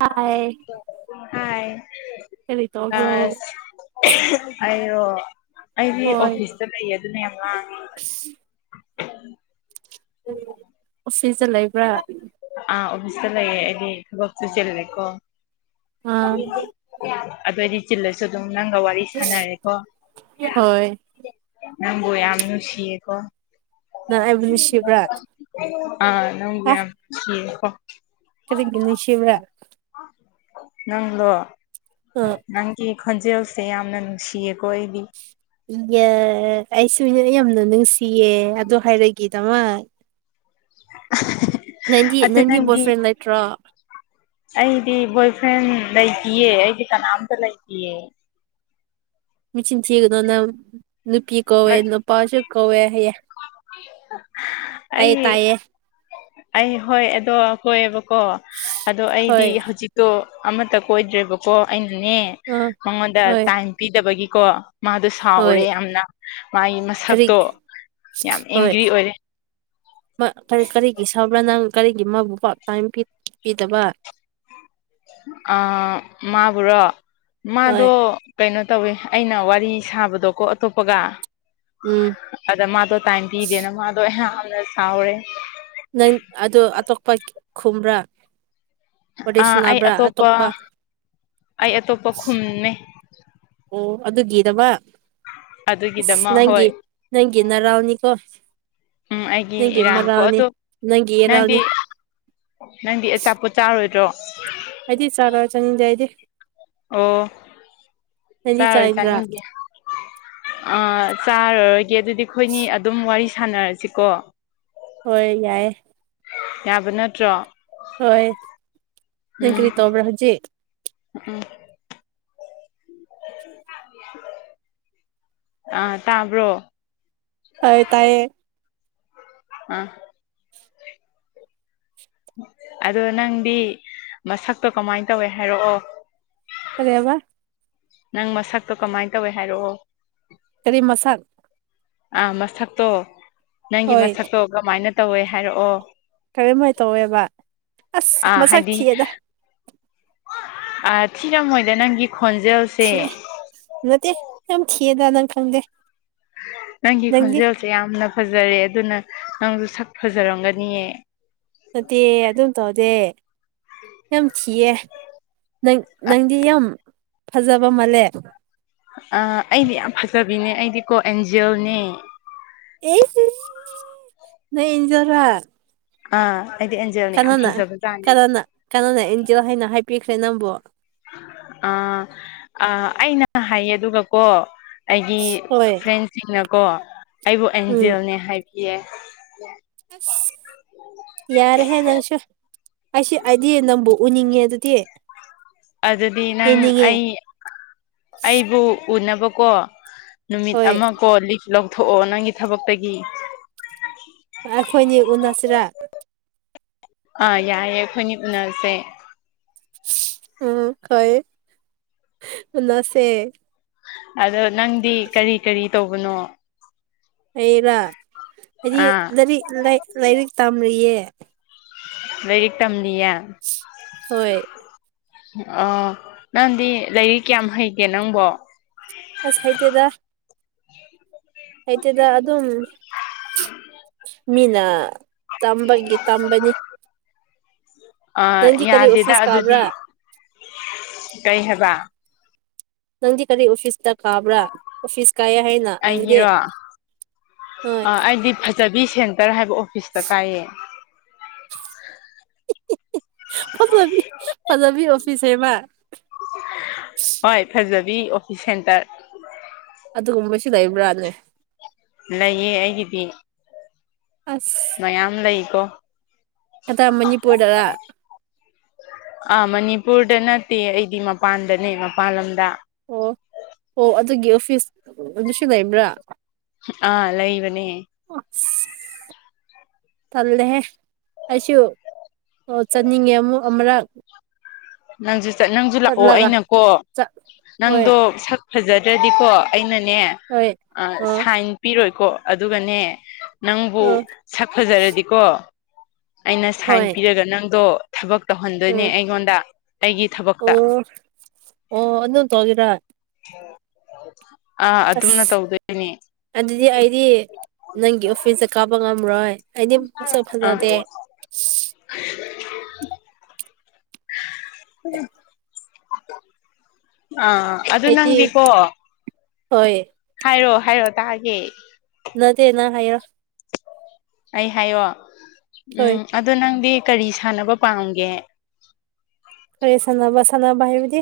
ꯍꯥꯏ hi ꯀꯔꯤ ꯇꯧꯕ꯭ꯔꯣ ꯑꯁ ꯑꯩꯔꯣ ꯑꯩꯗꯤ ꯍꯣꯏ ꯑꯣꯐꯤꯁꯇ ꯂꯩꯌꯦ ꯑꯗꯨꯅ ꯌꯥꯝ ꯂꯥꯥꯡꯉꯦ ꯑꯣꯐꯤꯁꯗ ꯂꯩꯕ꯭ꯔꯥ ꯑꯥ ꯑꯣꯐꯤꯁꯇ ꯂꯩꯌꯦ ꯑꯩꯗꯤ ꯊꯕꯛꯁꯨ ꯆꯤꯥꯜꯂꯦꯀꯣ ꯑꯥ ꯑꯗꯨ ꯑꯩꯗꯤ ꯆꯤꯜꯂꯁꯨ ꯑꯗꯨꯝ ꯅꯪꯒ ꯋꯥꯔꯤ ꯁꯥꯟꯅꯔꯦꯀꯣ ꯍꯣꯏ ꯅꯪꯕꯨ ꯌꯥꯝ ꯅꯨꯡꯁꯤꯌꯦ ꯀꯣ ꯅꯪ ꯑꯩꯕꯨ ꯅꯨꯡꯁꯤꯕ꯭ꯔꯥ ꯑꯥ ꯅꯪꯕꯨ ꯍꯥ ꯌꯥꯝ ꯅꯨꯡꯁꯤꯌꯦ ꯀꯣ ꯀꯔꯤꯒꯤ ꯅꯨꯡꯁꯤꯕ꯭ꯔ ꯅꯪꯂꯣ ꯑ ꯅꯪꯒꯤ ꯈꯣꯟꯖꯦꯜꯁꯦ ꯌꯥꯝꯅ ꯅꯨꯡꯁꯤꯌꯦꯀꯣ ꯑꯩꯗꯤ ꯏꯌꯥ ꯑꯩꯁꯨ ꯅꯪ ꯌꯥꯝꯅ ꯅꯨꯡꯁꯤꯌꯦ ꯑꯗꯨ ꯍꯥꯏꯔꯛꯒꯤꯗꯃꯛ [inaudible] ꯅꯪꯗꯤ ꯅꯪꯗꯤ ꯕꯣꯏ ꯐ꯭ꯔꯦꯟ ꯂꯩꯇ꯭ꯔꯣ ꯑꯩꯗꯤ ꯕꯣꯏ ꯐ꯭ꯔꯦꯟ ꯂꯩꯇꯤꯌꯦ ꯑꯩꯗꯤ ꯀꯅꯥꯝꯇ ꯂꯩꯇꯤꯌꯦ ꯃꯆꯤꯟ ꯊꯤꯒꯅꯨ ꯅꯪ ꯅꯨꯄꯤ ꯀꯧꯋꯦ ꯅꯨꯄꯥꯁꯨ ꯀꯧꯋꯦ ꯍꯥꯏꯌꯦ ꯑꯩ ꯑꯩ ꯍꯣꯏ ꯑꯗꯣ ꯀꯣꯏꯌꯦꯕꯀꯣ ꯑꯗꯣ ꯑꯩꯗꯤ ꯍꯣꯏ ꯍꯧꯖꯤꯛ ꯑꯣ ꯑꯃꯠꯇ ꯀꯣꯏꯗ꯭ꯔꯦꯕꯀꯣ ꯑꯩꯅꯅꯦ ꯑꯥ ꯃꯉꯣꯟꯗ ꯍꯣꯏ ꯇꯥꯏꯝ ꯄꯤꯗꯕꯒꯤꯀꯣ ꯃꯥꯗꯣ ꯍꯣꯏ ꯁꯥꯎꯔꯦ ꯌꯥꯝꯅ ꯃꯥꯏ ꯀꯔꯤ ꯃꯁꯛꯇꯣ ꯌꯥꯝ ꯍꯣꯏ ꯑꯦꯡꯒ꯭ꯔꯤ ꯑꯣꯏꯔꯦ ꯃꯥ ꯀ ꯀꯔꯤꯒꯤ ꯁꯥꯎꯕ꯭ꯔꯥ ꯅꯪ ꯀꯔꯤꯒꯤ ꯃꯥꯕꯨ ꯄꯥꯠ ꯇꯥꯏꯝ ꯄꯤ ꯄꯤꯗꯕ ꯑ ꯃꯥꯕꯨꯨꯔꯣ ꯍꯣꯏ ꯃꯥꯗꯣ ꯀꯩꯅꯣ ꯇꯧꯋꯦ ꯑꯩꯅ ꯋꯥꯔꯤ ꯁꯥꯕꯗꯣꯀꯣ ꯑꯇꯣꯞꯄꯒ ꯎꯝ ꯑꯗꯥ ꯃꯥꯗꯣ ꯇꯥꯏꯝ ꯄꯤꯗꯦꯅ ꯃꯥꯗꯣ ꯌꯥꯝꯅ ꯁꯥꯎꯌꯦ ꯅꯪ ꯑꯗꯨ ꯑꯇꯣꯞꯄ ꯈꯨꯝꯕ꯭ꯔꯥ ꯋꯥꯔꯤ ꯑꯥ ꯑꯩ ꯁꯥꯟꯅꯕ꯭ꯔꯥ ꯑꯇꯣꯞꯄ ꯑꯝꯃꯦ ꯑꯝ ꯑꯗꯨꯒꯤꯗꯃꯛ ꯑꯁ ꯑꯗꯨꯒꯤꯗꯃꯛ ꯅꯪꯒꯤ ꯍꯣꯏ ꯅꯪꯒꯤ ꯅꯔꯥꯎꯅꯤꯀꯣ ꯎꯝ ꯑꯩꯒꯤ ꯅꯪꯒꯤ ꯏꯔꯥꯟꯀꯣ ꯃꯥꯔꯥꯜꯅꯤ ꯑꯗꯣ ꯅꯪꯒꯤ ꯏꯔꯥꯜꯅꯤ ꯅꯪꯗꯤ ꯅꯪꯗꯤ ꯑꯆꯥꯄꯣꯠ ꯆꯥꯔꯣꯏꯗ꯭ꯔꯣ ꯑꯩꯗꯤ ꯆꯥꯔꯣꯏ ꯆꯪꯅꯤꯡꯗꯦ ꯑꯩꯗꯤ ꯑꯣ ꯅꯪꯗꯤ ꯆꯥꯔꯣꯏ ꯆꯥꯅꯤꯡꯕ꯭ꯔꯥ ꯆꯥꯅꯤꯡꯗꯦ ꯑꯥ ꯆꯥꯔꯔꯣꯏꯒꯦ ꯑꯗꯨꯗꯤ ꯑꯩꯈꯣꯏꯅꯤ ꯑꯗꯨꯝ ꯋꯥꯔꯤ ꯁꯥꯟꯅꯔꯁꯤꯀꯣ ꯍꯣꯏ ꯌꯥꯏꯌꯦ ꯌꯥꯕ ꯅꯠꯇ꯭ꯔꯣ ꯍꯣꯏ ꯅꯪ ꯎꯝ ꯀꯔꯤ ꯇꯧꯕ꯭ꯔꯥ ꯍꯧꯖꯤꯛ ꯎꯝ ꯑꯥ ꯇꯥꯕ꯭ꯔꯣ ꯇꯥꯏꯌꯦ ꯇꯥꯏꯌꯦ ꯑꯥ ꯑꯗꯣ ꯅꯪꯗꯤ ꯃꯁꯛꯇꯣ ꯀꯃꯥꯏꯟ ꯇꯧꯋꯦ ꯍꯥꯏꯔꯛꯑꯣ ꯀꯔꯤ ꯍꯥꯏꯕ ꯅꯪ ꯃꯁꯛꯇꯣ ꯀꯃꯥꯏꯟ ꯇꯧꯋꯦ ꯍꯥꯏꯔꯛꯑꯣ ꯀꯔꯤ ꯃꯁꯛ ꯑꯥ ꯃꯁꯛꯇꯣ ꯅꯪꯒꯤ ꯍꯣꯏ ꯃꯁꯛꯇꯣ ꯀꯃꯥꯏꯅ ꯇꯧꯋꯦ ꯍꯥꯏꯔꯛꯑꯣ ꯀꯔꯤꯝꯃꯥꯏꯅ ꯇꯧꯋꯦꯕ ꯑꯁ ꯑꯥ ꯃꯁꯛ ꯍꯥꯏꯗꯤ ꯊꯤꯌꯦꯗ ꯑꯥ ꯊꯤꯔꯝꯃꯣꯏꯗ ꯅꯪꯒꯤ ꯈꯣꯟꯖꯦꯜ ꯊꯤꯌꯦ ꯐꯖꯗꯦ ꯌꯥꯝ ꯊꯤꯌꯦꯗ ꯅꯪ ꯈꯪꯗꯦ ꯅꯪꯒꯤ ꯅꯪꯗꯤ ꯈꯣꯟꯖꯦꯜꯁꯦ ꯌꯥꯝꯅ ꯐꯥꯖꯔꯦ ꯑꯗꯨꯅ ꯅꯪꯁꯨ ꯁꯛ ꯐꯥꯖꯔꯝꯒꯅꯤꯌꯦ ꯅꯠꯇꯦ ꯑꯗꯨꯝ ꯇꯧꯗꯦ ꯌꯥꯝ ꯊꯤꯌꯦ ꯅꯪ ꯅꯪꯗꯤ ꯌꯥꯝ ꯐꯥꯖꯕ ꯃꯥꯜꯂꯦ ꯑꯥ ꯑꯩꯗꯤ ꯌꯥꯝ ꯐꯥꯖꯕꯤꯅꯦ ꯑꯩꯗꯤ ꯀꯣ ꯑꯦꯟꯖꯦꯜꯅꯦ ꯏꯁ ꯏꯁ ꯅꯪ ꯑꯦꯟꯖꯦꯜꯔꯣ ꯑꯥ ꯑꯩꯗꯤ ꯑꯦꯟꯖꯦꯜꯅ ꯌꯥꯝ ꯐꯖꯕꯖꯥꯠꯅꯤ ꯀꯅꯥꯅ ꯀꯅꯥꯅ ꯑꯦꯟꯖꯦꯜ ꯍꯥꯏꯅ ꯍꯥꯏꯕꯤꯈ꯭ꯔꯦ ꯅꯪꯕꯨ ꯑꯥ ꯑꯥ ꯑꯩꯅ ꯍꯥꯏꯌꯦ ꯑꯗꯨꯒꯀꯣ ꯑꯩꯒꯤ ꯍꯣꯏ ꯐ꯭ꯔꯦꯟꯁꯤꯡꯅꯀꯣ ꯑꯩꯕꯨ ꯎꯝ ꯑꯦꯟꯖꯦꯜꯅꯦ ꯍꯥꯏꯕꯤꯌꯦ [unintelligible] ꯌꯥꯔꯦꯍꯦ ꯅꯪꯁꯨ ꯑꯩꯁꯨ ꯑꯩꯗꯤ ꯅꯪꯕꯨ ꯎꯅꯤꯡꯉꯦ ꯑꯗꯨꯗꯤ ꯑꯗꯨꯗꯤ ꯅꯪ ꯌꯦꯡꯅꯤꯡꯉꯦ ꯑꯩ ꯑꯩꯕꯨ ꯎꯅꯕꯀꯣ ꯅꯨꯃꯤꯠ ꯍꯣꯏ ꯑꯃ ꯀꯣ ꯂꯤꯐ ꯂꯧꯊꯣꯛꯑꯣ ꯅꯪꯒꯤ ꯊꯥꯕꯛꯇꯒꯤ ꯑꯩꯈꯣꯏꯅꯤ ꯎꯅꯁꯤꯔꯥ ꯑꯥ ꯌꯥꯏꯌꯦ ꯑꯩꯈꯣꯏꯅꯤ ꯎꯅꯔꯁꯦ ꯎꯝ ꯈꯣꯏ ꯎꯅꯁꯦ ꯑꯗꯣ ꯅꯪꯗꯤ ꯀꯔꯤ ꯀꯔꯤ ꯇꯧꯕꯅꯣ ꯑꯩꯔꯥ ꯑꯩꯗꯤ ꯑꯥ ꯂꯥꯏꯔꯤꯛ ꯂꯥꯏꯔꯤꯛ ꯇꯝꯔꯤꯌꯦ ꯂꯥꯏꯔꯤꯛ ꯇꯝꯂꯤꯌꯦ ꯍꯣꯏ ꯑꯥ ꯅꯪꯗꯤ ꯂꯥꯏꯌꯤꯛ ꯀꯌꯥꯝ ꯍꯩꯒꯦ ꯅꯪꯕꯣ꯫ ꯑꯁ ꯍꯩꯇꯦꯗ ꯍꯩꯇꯦꯗ ꯑꯗꯨꯝ ꯃꯤꯅ ꯇꯝꯕꯒꯤ ꯇꯝꯕꯅꯤ ꯑꯥ ꯅꯪꯗꯤ ꯀꯔꯤ ꯌꯥꯗꯦꯗ ꯑꯣꯐꯤꯁ ꯑꯗꯨꯗꯤ ꯀꯥꯕ꯭ꯔꯥ ꯀꯩ ꯍꯥꯏꯕ ꯅꯪꯗꯤ ꯀꯔꯤ ꯑꯣꯐꯤꯁꯇ ꯀꯥꯕ꯭ꯔꯥ ꯑꯣꯐꯤꯁ ꯀꯥꯏꯌꯦ ꯍꯥꯏꯅ ꯅꯪꯗꯤ ꯑꯩꯒꯤꯔꯣ ꯑ ꯍꯣꯏ ꯑꯩꯗꯤ ꯐꯖꯕꯤ ꯁꯦꯟꯇꯔ ꯍꯥꯏꯕ ꯑꯣꯐꯤꯁꯇ ꯀꯥꯏꯌꯦ ꯐꯖꯕꯤ ꯐꯖꯕꯤ ꯑꯣꯐꯤꯁ ꯍꯥꯏꯕꯥ ꯍꯣꯏ ꯐꯖꯕꯤ ꯑꯣꯐꯤꯁ ꯁꯦꯟꯇꯔ ꯑꯗꯨꯒꯨꯝꯕꯩꯁꯨ ꯂꯩꯕ꯭ꯔꯥꯅꯦ ꯂꯩꯌꯦ ꯑꯩꯒꯤꯗꯤ ꯑꯁ ꯃꯌꯥꯝ ꯂꯩꯀꯣ ꯑꯗ ꯃꯅꯤꯄꯨꯔꯗꯔꯥ ꯑꯥ ꯃꯅꯤꯄꯨꯔꯗ ꯅꯠꯇꯦ ꯑꯩꯗꯤ ꯃꯄꯥꯟꯗꯅꯦ ꯃꯄꯥꯟ ꯂꯝꯗ ꯑꯣ ꯑꯣ ꯑꯗꯨꯒꯤ ꯑꯣꯐꯤꯁ ꯑꯗꯨꯁꯨ ꯂꯩꯕ꯭ꯔꯥ ꯑꯥ ꯂꯩꯕꯅꯦ ꯑꯣꯠꯁ ꯇꯜꯂꯦꯍꯦ ꯑꯩꯁꯨ ꯑꯣ ꯆꯠꯅꯤꯡꯉꯦ ꯑꯃꯨꯛ ꯑꯃꯔꯛ ꯅꯪꯖꯨ ꯆꯠ ꯅꯪꯖꯨ ꯂꯥꯛꯑꯣ ꯆꯠꯂꯒ ꯑꯩꯅꯀꯣ ꯆꯠ ꯍꯣꯏ ꯅꯪꯗꯣ ꯁꯛ__ ꯐꯖꯗ꯭ꯔꯗꯤꯀꯣ ꯑꯩꯅꯅꯦ ꯑ ꯁꯥꯏꯟ ꯄꯤꯔꯣꯏꯀꯣ ꯑꯗꯨꯒꯅꯦ ꯅꯪꯕꯨ ꯑ ꯁꯛ ꯐꯖꯔꯗꯤꯀꯣ ꯑꯩꯅ ꯁꯥꯏꯟ ꯍꯣꯏ ꯄꯤꯔꯒ ꯅꯪꯗꯣ ꯊꯕꯛ ꯇꯧꯍꯟꯗꯣꯏꯅꯦ ꯎꯝ ꯑꯩꯉꯣꯟꯗ ꯑꯩꯒꯤ ꯊꯕꯛꯇ ꯑꯣ ꯑꯣ ꯑꯗꯨꯝ ꯇꯧꯒꯦꯔꯥ ꯑꯥ ꯑꯗꯨꯝꯅ ꯑꯁ ꯇꯧꯗꯣꯏꯅꯦ ꯑꯗꯨꯗꯤ ꯑꯩꯗꯤ ꯅꯪꯒꯤ ꯑꯣꯐꯤꯁꯇ ꯀꯥꯕ ꯉꯝꯔꯣꯏ ꯑꯩꯗꯤ ꯃꯁꯛ ꯑꯥ ꯐꯥꯖꯗꯦ [inaudible] ꯑꯥ ꯑꯗꯨ ꯑꯩꯗꯤ ꯅꯪꯗꯤꯀꯣ ꯍꯣꯏ ꯍꯥꯏꯔꯣ ꯍꯥꯏꯔꯛꯑꯣ ꯇꯥꯒꯦ ꯅꯠꯇꯦꯅ ꯍꯥꯏꯔꯣ ꯑꯩ ꯍꯥꯏꯌꯣ ꯍꯣꯏ ꯎꯝ ꯑꯗꯣ ꯅꯪꯗꯤ ꯀꯔꯤ ꯁꯥꯟꯅꯕ ꯄꯥꯝꯒꯦ ꯀꯔꯤ ꯁꯥꯟꯅꯕ ꯁꯥꯟꯅꯕ ꯍꯥꯏꯕꯗꯤ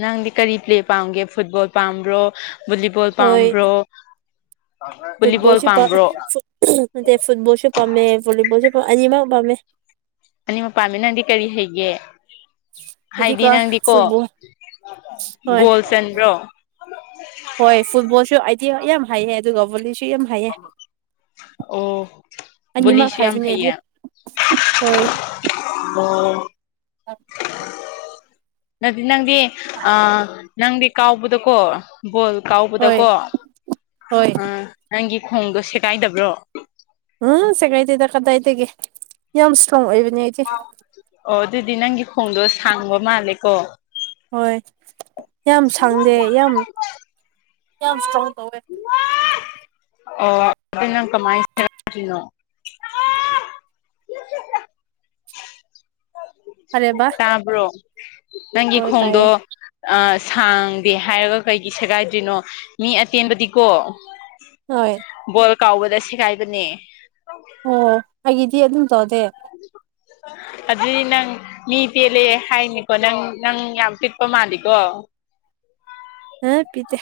ꯅꯪꯗꯤ ꯀꯔꯤ ꯄ꯭ꯂꯦ ꯄꯥꯝꯒꯦ ꯐꯨꯠꯕꯣꯜ ꯄꯥꯝꯕ꯭ꯔꯣ ꯚꯣꯂꯤꯕꯣꯜ ꯍꯣꯏ ꯄꯥꯝꯕ꯭ꯔꯣ ꯚꯣꯂꯤꯕꯣꯜ ꯄꯥꯝꯕ꯭ꯔꯣ ꯅꯇꯦ ꯐꯨꯠꯕꯣꯜꯁꯨ ꯄꯥꯝꯃꯦ ꯕꯣꯂꯤꯕꯣꯜꯖꯨ ꯄ ꯑꯅꯤ ꯃꯛ ꯄꯥꯝꯃꯦ ꯑꯅꯤ ꯃꯛ ꯄꯥꯝꯃꯦ ꯅꯪꯗꯤ ꯀꯔꯤ ꯍꯩꯒꯦ ꯍꯥꯏꯗꯤ ꯑꯩꯗꯤꯀꯣ ꯅꯪꯗꯤꯀꯣ ꯐꯨꯠꯕꯣꯜ ꯍꯣꯏ ꯒꯣꯜ ꯆꯟꯕ꯭ꯔꯣ ꯍꯣꯏ ꯐꯨꯠꯕꯣꯜꯁꯨ ꯑꯩꯗꯤꯌꯥ ꯌꯥꯝ ꯍꯩꯌꯦ ꯑꯗꯨꯒ ꯚꯣꯂꯤꯁꯨ ꯌꯥꯝ ꯍꯩꯌꯦ ꯑꯣ ꯑꯅꯤꯃꯛ ꯕꯣꯂꯤꯁꯨ ꯌꯥꯝ ꯍꯩꯕꯅꯦꯗꯤ ꯍꯣꯏ ꯑꯣꯝ ꯑꯥꯛ [unintelligible] ꯅꯇꯦ ꯅꯪꯗꯤ ꯑ ꯅꯪꯗꯤ ꯀꯥꯎꯕꯗꯀꯣ ꯕꯣꯜ ꯍꯣꯏ ꯀꯥꯎꯕꯗꯀꯣ ꯍꯣꯏ ꯑ ꯅꯪꯒꯤ ꯈꯣꯡꯗꯣ ꯁꯦꯒꯥꯏꯗꯕ꯭ꯔꯣ ꯎꯝ ꯁꯦꯒꯥꯏꯗꯦꯗ ꯀꯗꯥꯏꯗꯒꯤ ꯌꯥꯝ ꯏꯁꯇ꯭ꯔꯣꯡ ꯑꯣꯏꯕꯅꯦ ꯑꯩꯗꯤ ꯑꯣ ꯑꯗꯨꯗꯤ ꯅꯪꯒꯤ ꯈꯣꯡꯗꯣ ꯁꯥꯡꯕ ꯃꯥꯜꯂꯦꯀꯣ ꯍꯣꯏ ꯌꯥꯝ ꯁꯥꯡꯗꯦ ꯌꯥꯝ ꯌꯥꯝ ꯏꯁꯇ꯭ꯔꯣꯡ [unintelligible] ꯇꯧꯋꯦ [inaudible] ꯑꯣ ꯑꯗꯨ ꯀꯃꯥꯏ [unintelligible] [inaudible] ꯀꯔꯦꯕ ꯇꯥꯕ꯭ꯔꯣ ꯅꯪꯒꯤ ꯍꯣꯏ ꯈꯣꯡꯗꯣ ꯇꯥꯏꯌꯦ ꯑ ꯁꯥꯡꯗꯦ ꯍꯥꯏꯔꯒ ꯀꯩꯒꯤ ꯁꯦꯒꯥꯏꯗ꯭ꯔꯤꯅꯣ ꯃꯤ ꯑꯇꯦꯟꯕꯗꯤꯀꯣ ꯍꯣꯏ ꯕꯣꯜ ꯀꯥꯎꯕꯗ ꯁꯦꯒꯥꯏꯕꯅꯦ ꯑꯣꯦ [unintelligible] ꯑꯣ ꯑꯩꯒꯤꯗꯤ ꯑꯗꯨꯝ ꯇꯧꯗꯦ ꯑꯗꯨꯗꯤ ꯅꯪ ꯃꯤ ꯄꯦꯜꯂꯦ ꯍꯥꯏꯅꯤꯀꯣ ꯅꯪ ꯅꯪ ꯌꯥꯝ ꯄꯤꯛꯄ ꯃꯥꯜꯂꯤꯀꯣ ꯍꯥ ꯄꯤꯇꯦ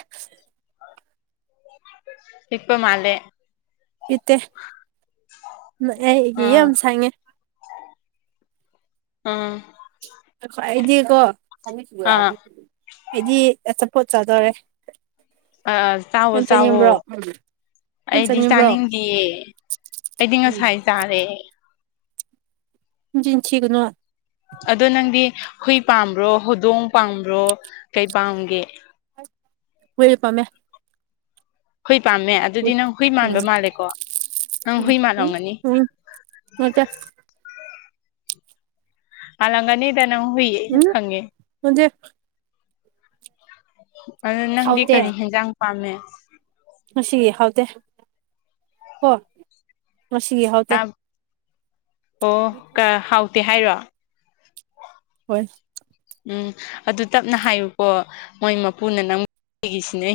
ꯄꯤꯛꯄ ꯃꯥꯂꯦ ꯄꯤꯠꯇꯦ ꯑꯩꯒꯤ ꯑꯥ ꯌꯥꯝ ꯁꯥꯡꯉꯦ ꯑꯥ ꯑꯩꯗꯤꯀꯣ ꯑꯥ ꯑꯩꯗꯤ ꯑꯆꯥꯄꯣꯠ ꯆꯥꯗꯣꯔꯦ ꯑ ꯆꯋꯣ ꯅꯪ ꯆꯋꯣ ꯆꯥꯅꯤꯡꯕ꯭ꯔꯣ ꯅꯪ ꯑꯩꯗꯤ ꯆꯥꯅꯤꯡꯕ꯭ꯔꯣ ꯆꯥꯅꯤꯡꯗꯤꯌꯦ ꯑꯩꯗꯤ ꯉꯁꯥꯏ ꯆꯥꯔꯦ ꯅꯆꯤꯟ ꯊꯤꯒꯅꯣ ꯑꯗꯣ ꯅꯪꯗꯤ ꯍꯨꯏ ꯄꯥꯝꯕ꯭ꯔꯣ ꯍꯧꯨꯗꯣꯡ ꯄꯥꯝꯕ꯭ꯔꯣ ꯀꯩ ꯄꯥꯝꯒꯦ ꯍꯨꯏ ꯄꯥꯝꯃꯦ ꯍꯨꯏ ꯄꯥꯝꯃꯦ ꯋꯦ ꯑꯗꯨꯗꯤ ꯅꯪ ꯍꯨꯏ ꯃꯥꯟꯕ ꯎꯝ ꯃꯥꯜꯂꯦꯀꯣ ꯅꯪ ꯍꯨꯏ ꯎꯝ ꯃꯥꯜꯂꯝꯒꯅꯤ ꯎꯝ ꯅꯠꯇꯦ ꯃꯥꯜꯂꯝꯒꯅꯤꯗ ꯅꯪ ꯍꯨꯏ ꯑꯩꯅ ꯈꯪꯉꯦ ꯍꯧꯦ [unintelligible] ꯑꯗꯨ ꯅꯪꯗꯤ ꯍꯥꯎꯇꯦ ꯀꯔꯤ ꯍꯦꯟꯖꯥꯡ ꯄꯥꯝꯃꯦ ꯉꯁꯤꯒꯤ ꯍꯥꯎꯇꯦ ꯀꯣ ꯉꯁꯤꯒꯤ ꯍꯥꯎꯇꯦ ꯑꯣ ꯀ ꯍꯥꯎꯇꯦ ꯍꯥꯏꯔꯣ ꯍꯣꯏ ꯎꯝ ꯑꯗꯨ ꯇꯞꯅ ꯍꯥꯏꯌꯨꯀꯣ ꯃꯣꯏ ꯃꯄꯨꯅ ꯅꯪꯒꯤꯁꯤꯅꯦ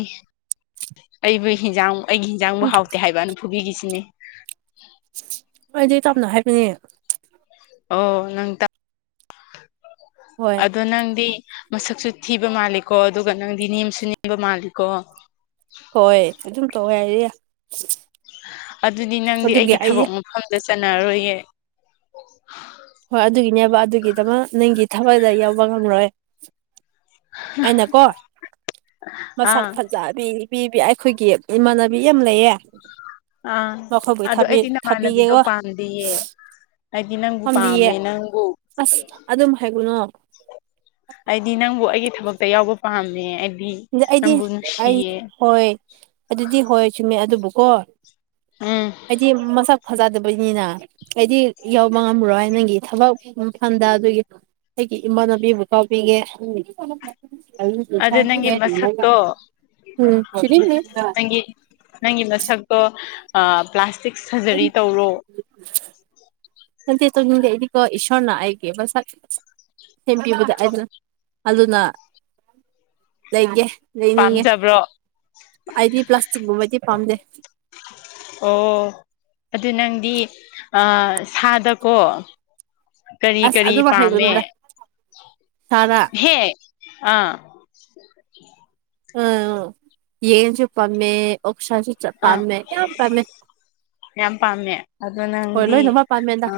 ꯑꯩꯕꯨ ꯍꯟꯖꯥꯡ ꯑꯩꯒꯤ ꯍꯤꯟꯖꯥꯡꯕꯨ ꯎꯝ ꯍꯥꯎꯇꯦ ꯍꯥꯏꯕꯅ ꯐꯨꯕꯤꯈꯤꯁꯤꯅꯦ ꯑꯩꯗꯤ ꯇꯞꯅ ꯍꯥꯏꯕꯅꯦ ꯑꯣ ꯅꯪ ꯇꯞ ꯍꯣꯏ ꯑꯗꯣ ꯅꯪꯗꯤ ꯃꯁꯛꯁꯨ ꯊꯤꯕ ꯃꯥꯜꯂꯤꯀꯣ ꯑꯗꯨꯒ ꯅꯪꯗꯤ ꯅꯦꯝꯁꯨ ꯅꯦꯝꯕ ꯃꯥꯜꯂꯤꯀꯣ ꯍꯣꯏ ꯑꯗꯨꯝ ꯇꯧꯋꯦ ꯍꯥꯏꯗꯤ ꯑꯗꯨꯗꯤ ꯅꯪꯗꯤ ꯑꯗꯨꯒꯤ ꯑꯩꯒꯤ ꯑꯩꯗꯤ ꯊꯕꯛ ꯃꯐꯝꯗ ꯆꯟꯅꯔꯔꯣꯏꯌꯦ ꯍꯣꯏ ꯑꯗꯨꯒꯤꯅꯦꯕ ꯑꯗꯨꯒꯤꯗꯃꯛ ꯅꯪꯒꯤ ꯊꯕꯛꯗ ꯌꯥꯎꯕ ꯉꯝꯔꯣꯏ ꯑꯩꯅꯀꯣ ꯃꯁꯛ ꯑꯥ ꯐꯖꯕꯤ ꯄꯤꯕꯤ ꯑꯩꯈꯣꯏꯒꯤ ꯏꯃꯥꯟꯅꯕꯤ ꯌꯥꯝ ꯂꯩꯌꯦ ꯑꯥ ꯃꯈꯣꯏꯕꯨ ꯑꯗꯣ ꯊꯥꯕꯤ ꯑꯩꯗꯤ ꯅꯃꯥꯟꯅꯕꯤꯗꯣ ꯊꯥꯄꯤꯒꯦꯀꯣ ꯄꯥꯝꯗꯤꯌꯦ ꯑꯩꯗꯤ ꯅꯪꯕꯨ ꯉꯝꯕꯤꯌꯦ ꯄꯥꯝꯃꯦ ꯅꯪꯕꯨ ꯑꯁ ꯑꯗꯨꯝ ꯍꯥꯏꯒꯅꯨ ꯑꯩꯗꯤ ꯅꯪꯕꯨ ꯑꯩꯒꯤ ꯊꯕꯛꯇ ꯌꯥꯎꯕ ꯄꯥꯝꯃꯦ ꯑꯩꯗꯤ ꯑꯩꯗꯤ ꯅꯪꯕꯨ ꯑꯩ ꯅꯨꯡꯁꯤꯌꯦ ꯍꯣꯏ ꯑꯗꯨꯗꯤ ꯍꯣꯏ ꯆꯨꯝꯃꯦ ꯑꯗꯨꯕꯨꯀꯣ ꯎꯝ ꯑꯩꯗꯤ ꯃꯁꯥꯛ ꯐꯖꯥꯗꯕ ꯗꯕꯅꯤꯅ ꯑꯩꯗꯤ ꯌꯥꯎꯕ ꯉꯝꯃ꯭ꯔꯣꯏ ꯅꯪꯒꯤ ꯊꯕꯛ ꯃꯐꯝꯟꯗ ꯑꯗꯨꯒꯤ ꯑꯩꯒꯤ ꯏꯃꯥꯟꯅꯕꯤꯕꯨ ꯇꯥꯛꯕꯤꯒꯦ [unintelligible] ꯑꯗꯨ ꯅꯪꯒꯤ ꯋ°ꯠ ꯃꯁꯛꯇꯣ [unintelligible] ꯅꯪꯒꯤ ꯅꯪꯒꯤ ꯃꯁꯛꯇꯣ ꯄ꯭ꯂꯥꯁꯇꯤꯛ ꯁꯔꯖꯔꯤ ꯇꯧꯔꯣ [unintelligible] ꯏꯁꯣꯔꯅ ꯑꯩꯒꯥ ꯃꯁꯛ [unintelligible] ꯑꯗꯨꯅ ꯂꯩꯒꯦ ꯂꯩꯅꯤꯡꯉꯦ ꯄꯥꯝꯖꯕ꯭ꯔꯣ ꯑꯩꯗꯤ ꯄ꯭ꯂꯥꯁꯇꯤꯛꯒꯨꯝꯕꯗꯤ ꯄꯥꯝꯗꯦ ꯑꯣ ꯑꯗꯨ ꯅꯪꯗꯤ ꯁꯥꯗꯀꯣ ꯀꯔꯤ ꯑꯁ ꯀꯔꯤ ꯑꯗꯨꯃ ꯄꯥꯝꯃꯦ ꯍꯥꯏꯒꯅꯨꯗ ꯁꯥꯔꯥ ꯍꯦ ꯑꯥ ꯑꯥ ꯌꯦꯟꯁꯨ ꯄꯝꯃꯦ ꯑꯣꯁꯥꯁꯨ ꯑꯥ ꯆꯞꯄꯥꯝꯃꯦ ꯌꯥ ꯄꯝꯃꯦ ꯌꯥꯝ ꯄꯥꯝꯃꯦ ꯑꯗꯣ ꯅꯪꯗꯤ ꯂꯣꯏꯅꯃꯛ ꯄꯥꯝꯃꯦꯗ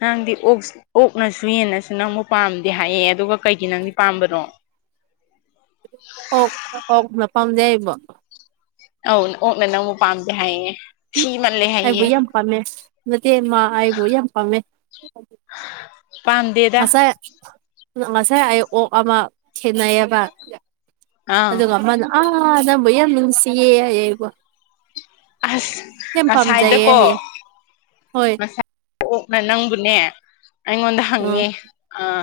ꯅꯪꯗꯤ ꯑꯣꯛ ꯑꯣꯛꯅꯁꯨ ꯍꯦꯟꯅꯁꯨ ꯅꯪꯕꯨ ꯄꯥꯝꯗꯦ ꯍꯥꯏꯌꯦ ꯑꯗꯨꯒ ꯀꯩꯒꯤ ꯅꯪꯗꯤ ꯄꯥꯝꯕꯅꯣ ꯑꯣꯛ ꯑꯣꯛꯅ ꯄꯥꯝꯗ° ꯍꯥꯏꯕꯣ ꯑꯧ ꯑꯣꯛꯅ ꯅꯪꯕꯨꯨ ꯄꯥꯝꯗꯦ ꯍꯥꯏꯌꯦ ꯊꯤ ꯃꯜꯂꯦ ꯑꯩꯕꯨ ꯍꯥꯏꯌꯦ ꯌꯥꯝ ꯄꯥꯝꯃꯦ ꯅꯠꯇꯦ ꯃꯥ ꯑꯩꯕꯨ ꯌꯥꯝ ꯄꯥꯝꯃꯦ ꯄꯥꯝꯗꯦꯗ ꯉꯁꯥꯏ ꯉꯁꯥꯏ ꯑꯩ ꯑꯣꯛ ꯑꯃ ꯊꯦꯟꯅꯩꯑꯕ ꯑꯥ ꯑꯗꯨꯒ ꯑꯃꯅ ꯑꯥ ꯅꯪꯕꯨ ꯌꯥꯝ ꯅꯨꯡꯁꯤꯌꯦ ꯍꯌꯦ ꯑꯩꯕꯨ ꯑꯁ ꯌꯝ ꯄꯥꯝꯖꯥꯏꯌꯦ ꯉꯁꯥꯏꯗꯀꯣ ꯍꯥꯏꯌꯦ ꯍꯣꯏ ꯑꯣꯛꯅ ꯅꯪꯕꯨꯅꯦ ꯑꯩꯉꯣꯟꯗ ꯑꯥ ꯍꯪꯉꯦ ꯑꯥ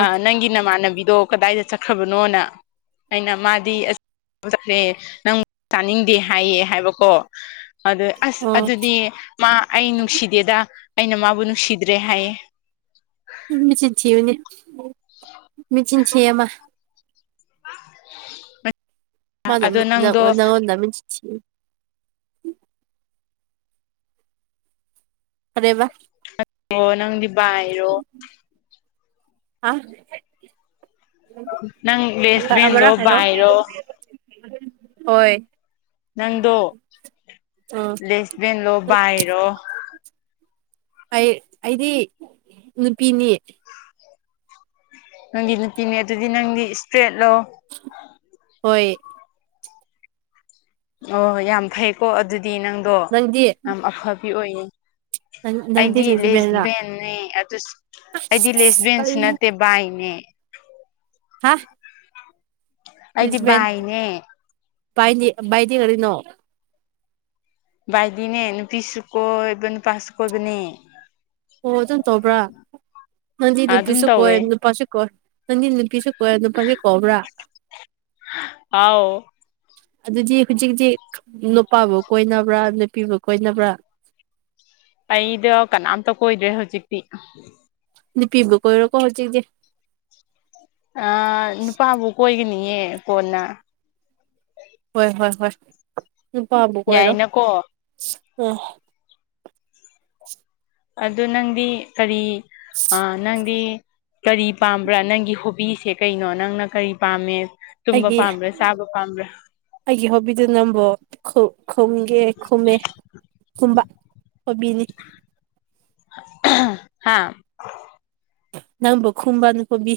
ꯑꯥ ꯅꯪꯒꯤ ꯅꯃꯥꯟꯅꯕꯤꯗꯣ ꯀꯗꯥꯏꯗ ꯆꯠꯈ꯭ꯔꯕꯅꯣꯅ ꯑꯩꯅ ꯃꯥꯗꯤ ꯑꯁ [inaudible] ꯆꯠꯈ꯭ꯔꯦ ꯅꯪ ꯆꯥꯅꯤꯡꯗꯦ ꯍꯥꯏꯌꯦ ꯍꯥꯏꯕꯀꯣ ꯑꯗꯨ ꯑꯁ ꯑꯥ ꯑꯗꯨꯗꯤ ꯃꯥ ꯑꯩ ꯅꯨꯡꯁꯤꯗꯦꯗ ꯑꯩꯅ ꯃꯥꯕꯨ ꯅꯨꯡꯁꯤꯗ꯭ꯔꯦ ꯍꯥꯏꯌꯦ ꯃꯤꯆꯤꯟꯊꯤꯕꯅꯦ ꯃꯤꯆꯤꯟꯊꯤꯌꯦ ꯃꯥ [unintelligible] ꯃꯥꯅꯃꯤ ꯑꯗꯣ ꯅꯪꯗꯣ ꯅꯪꯉꯣꯟꯗ [inaudible] ꯀꯔꯤꯕ ꯑꯣ ꯅꯪꯗꯤ ꯕꯥꯏꯔꯣ [inaudible] ꯅꯪ ꯑꯃꯔꯛ ꯂꯦꯁꯕꯦꯟꯂꯣ ꯍꯥꯏꯔꯣ ꯕꯥꯏꯔꯣ ꯍꯣꯏ ꯑꯥ ꯕꯦꯟꯂꯣ ꯕꯥꯥꯏꯔꯣ ꯑꯩ ꯑꯩꯗꯤ ꯅꯨꯄꯤꯅꯤ ꯅꯪꯗꯤ ꯅꯨꯄꯤꯅꯦ ꯑꯗꯨꯗꯤ ꯅꯪꯗꯤ ꯏꯁꯇ꯭ꯔꯦꯠꯂꯣ ꯍꯣꯏ ꯑꯣ ꯌꯥꯝ ꯐꯩꯀꯣ ꯑꯗꯨꯗꯤ ꯅꯪꯗꯣ ꯅꯪꯗꯤ ꯌꯥꯝ ꯑꯐꯕꯤ ꯑꯣꯏꯌꯦ ꯅꯪꯗꯤ ꯑꯩꯗꯤ ꯂꯦꯁ ꯂꯦꯁꯕꯤꯌꯟꯔꯥ ꯚꯦꯟꯅꯤ ꯑꯗꯨꯁꯨ ꯑꯩꯗꯤ ꯑꯁ ꯂꯦꯁ ꯚꯦꯟꯁꯨ ꯇꯜꯂꯦ ꯅꯠꯇꯦ ꯕꯥꯏꯅꯦ ꯍꯥ ꯑꯩꯗꯤ ꯂ°ꯁ ꯚꯦꯟꯁ ꯕꯥꯏꯅꯦ ꯕꯥꯏꯗꯤ ꯕꯥꯢꯗꯤ ꯀꯔꯤꯅꯣ ꯥꯕꯥꯏꯗꯤꯅꯦ ꯅꯨꯄꯤꯁꯨ ꯀꯣꯏꯕ ꯅꯨꯄꯥꯁꯨ ꯀꯣꯏꯕꯅꯦ ꯑꯣ ꯑꯗꯨꯝ ꯇꯧꯕ꯭ꯔꯥ ꯅꯪꯗꯤ ꯑꯗꯨꯝ ꯅꯨꯄꯤꯁꯨ ꯀꯣꯏ ꯇꯧꯋꯦ ꯅꯨꯄꯥꯁꯨ ꯀꯣꯏ ꯅꯪꯗꯤ ꯅꯨꯄꯤꯁꯨ ꯀꯣꯏ ꯅꯨꯄꯥꯁꯨ ꯀꯣꯏꯕ꯭ꯔꯥ ꯑꯥꯎ ꯑꯗꯨꯗꯤ ꯍꯧꯖꯤꯛꯇꯤ ꯅꯨꯄꯥꯕꯨ ꯀꯣꯏꯅꯕ꯭ꯔꯥ ꯅꯨꯄꯤꯕꯨ ꯀꯣꯏꯅꯕ꯭ꯔꯥ ꯑꯩꯗꯣ ꯀꯅꯥꯝꯇ ꯀꯣꯏꯗ꯭ꯔꯦ ꯍꯧꯖꯤꯛꯇꯤ ꯅꯨꯄꯤꯕꯨ ꯀꯣꯏꯔꯣꯀꯣ ꯍꯧꯖꯤꯛꯇꯤ ꯑꯥ ꯅꯨꯄꯥꯕꯨ ꯀꯣꯏꯒꯅꯤꯌꯦ ꯀꯣꯟꯅ ꯍꯣꯏ ꯍꯣꯏ ꯍꯣꯏ ꯅꯨꯄꯥꯕꯨ ꯀꯣꯏꯔꯣ ꯌꯥꯏꯅꯀꯣ ꯑꯥ ꯑꯗꯨ ꯅꯪꯗꯤ ꯀꯔꯤ ꯑꯥ ꯅꯪꯗꯤ ꯀꯔꯤ ꯄꯥꯝꯕ꯭ꯔꯥ ꯅꯪꯒꯤ ꯍꯣꯕꯤꯁꯦ ꯀꯩꯅꯣ ꯅꯪꯅ ꯀꯔꯤ ꯄꯥꯝꯃꯦ ꯇꯨꯝꯕ ꯑꯩꯒꯤ ꯄꯥꯝꯕ꯭ꯔꯥ ꯆꯥꯕ ꯄꯥꯝꯕ꯭ꯔꯥ ꯑꯩꯒꯤ ꯍꯣꯕꯤꯗꯨ ꯅꯝꯕꯣ ꯈꯨ ꯈꯨꯝꯒꯦ ꯈꯨꯝꯃꯦ ꯈꯨꯝꯕ ꯍꯣꯕꯤꯅꯤ ꯍꯥꯥ ꯅꯪꯕꯨ ꯈꯨꯨꯝꯕꯅ ꯍꯣꯕꯤ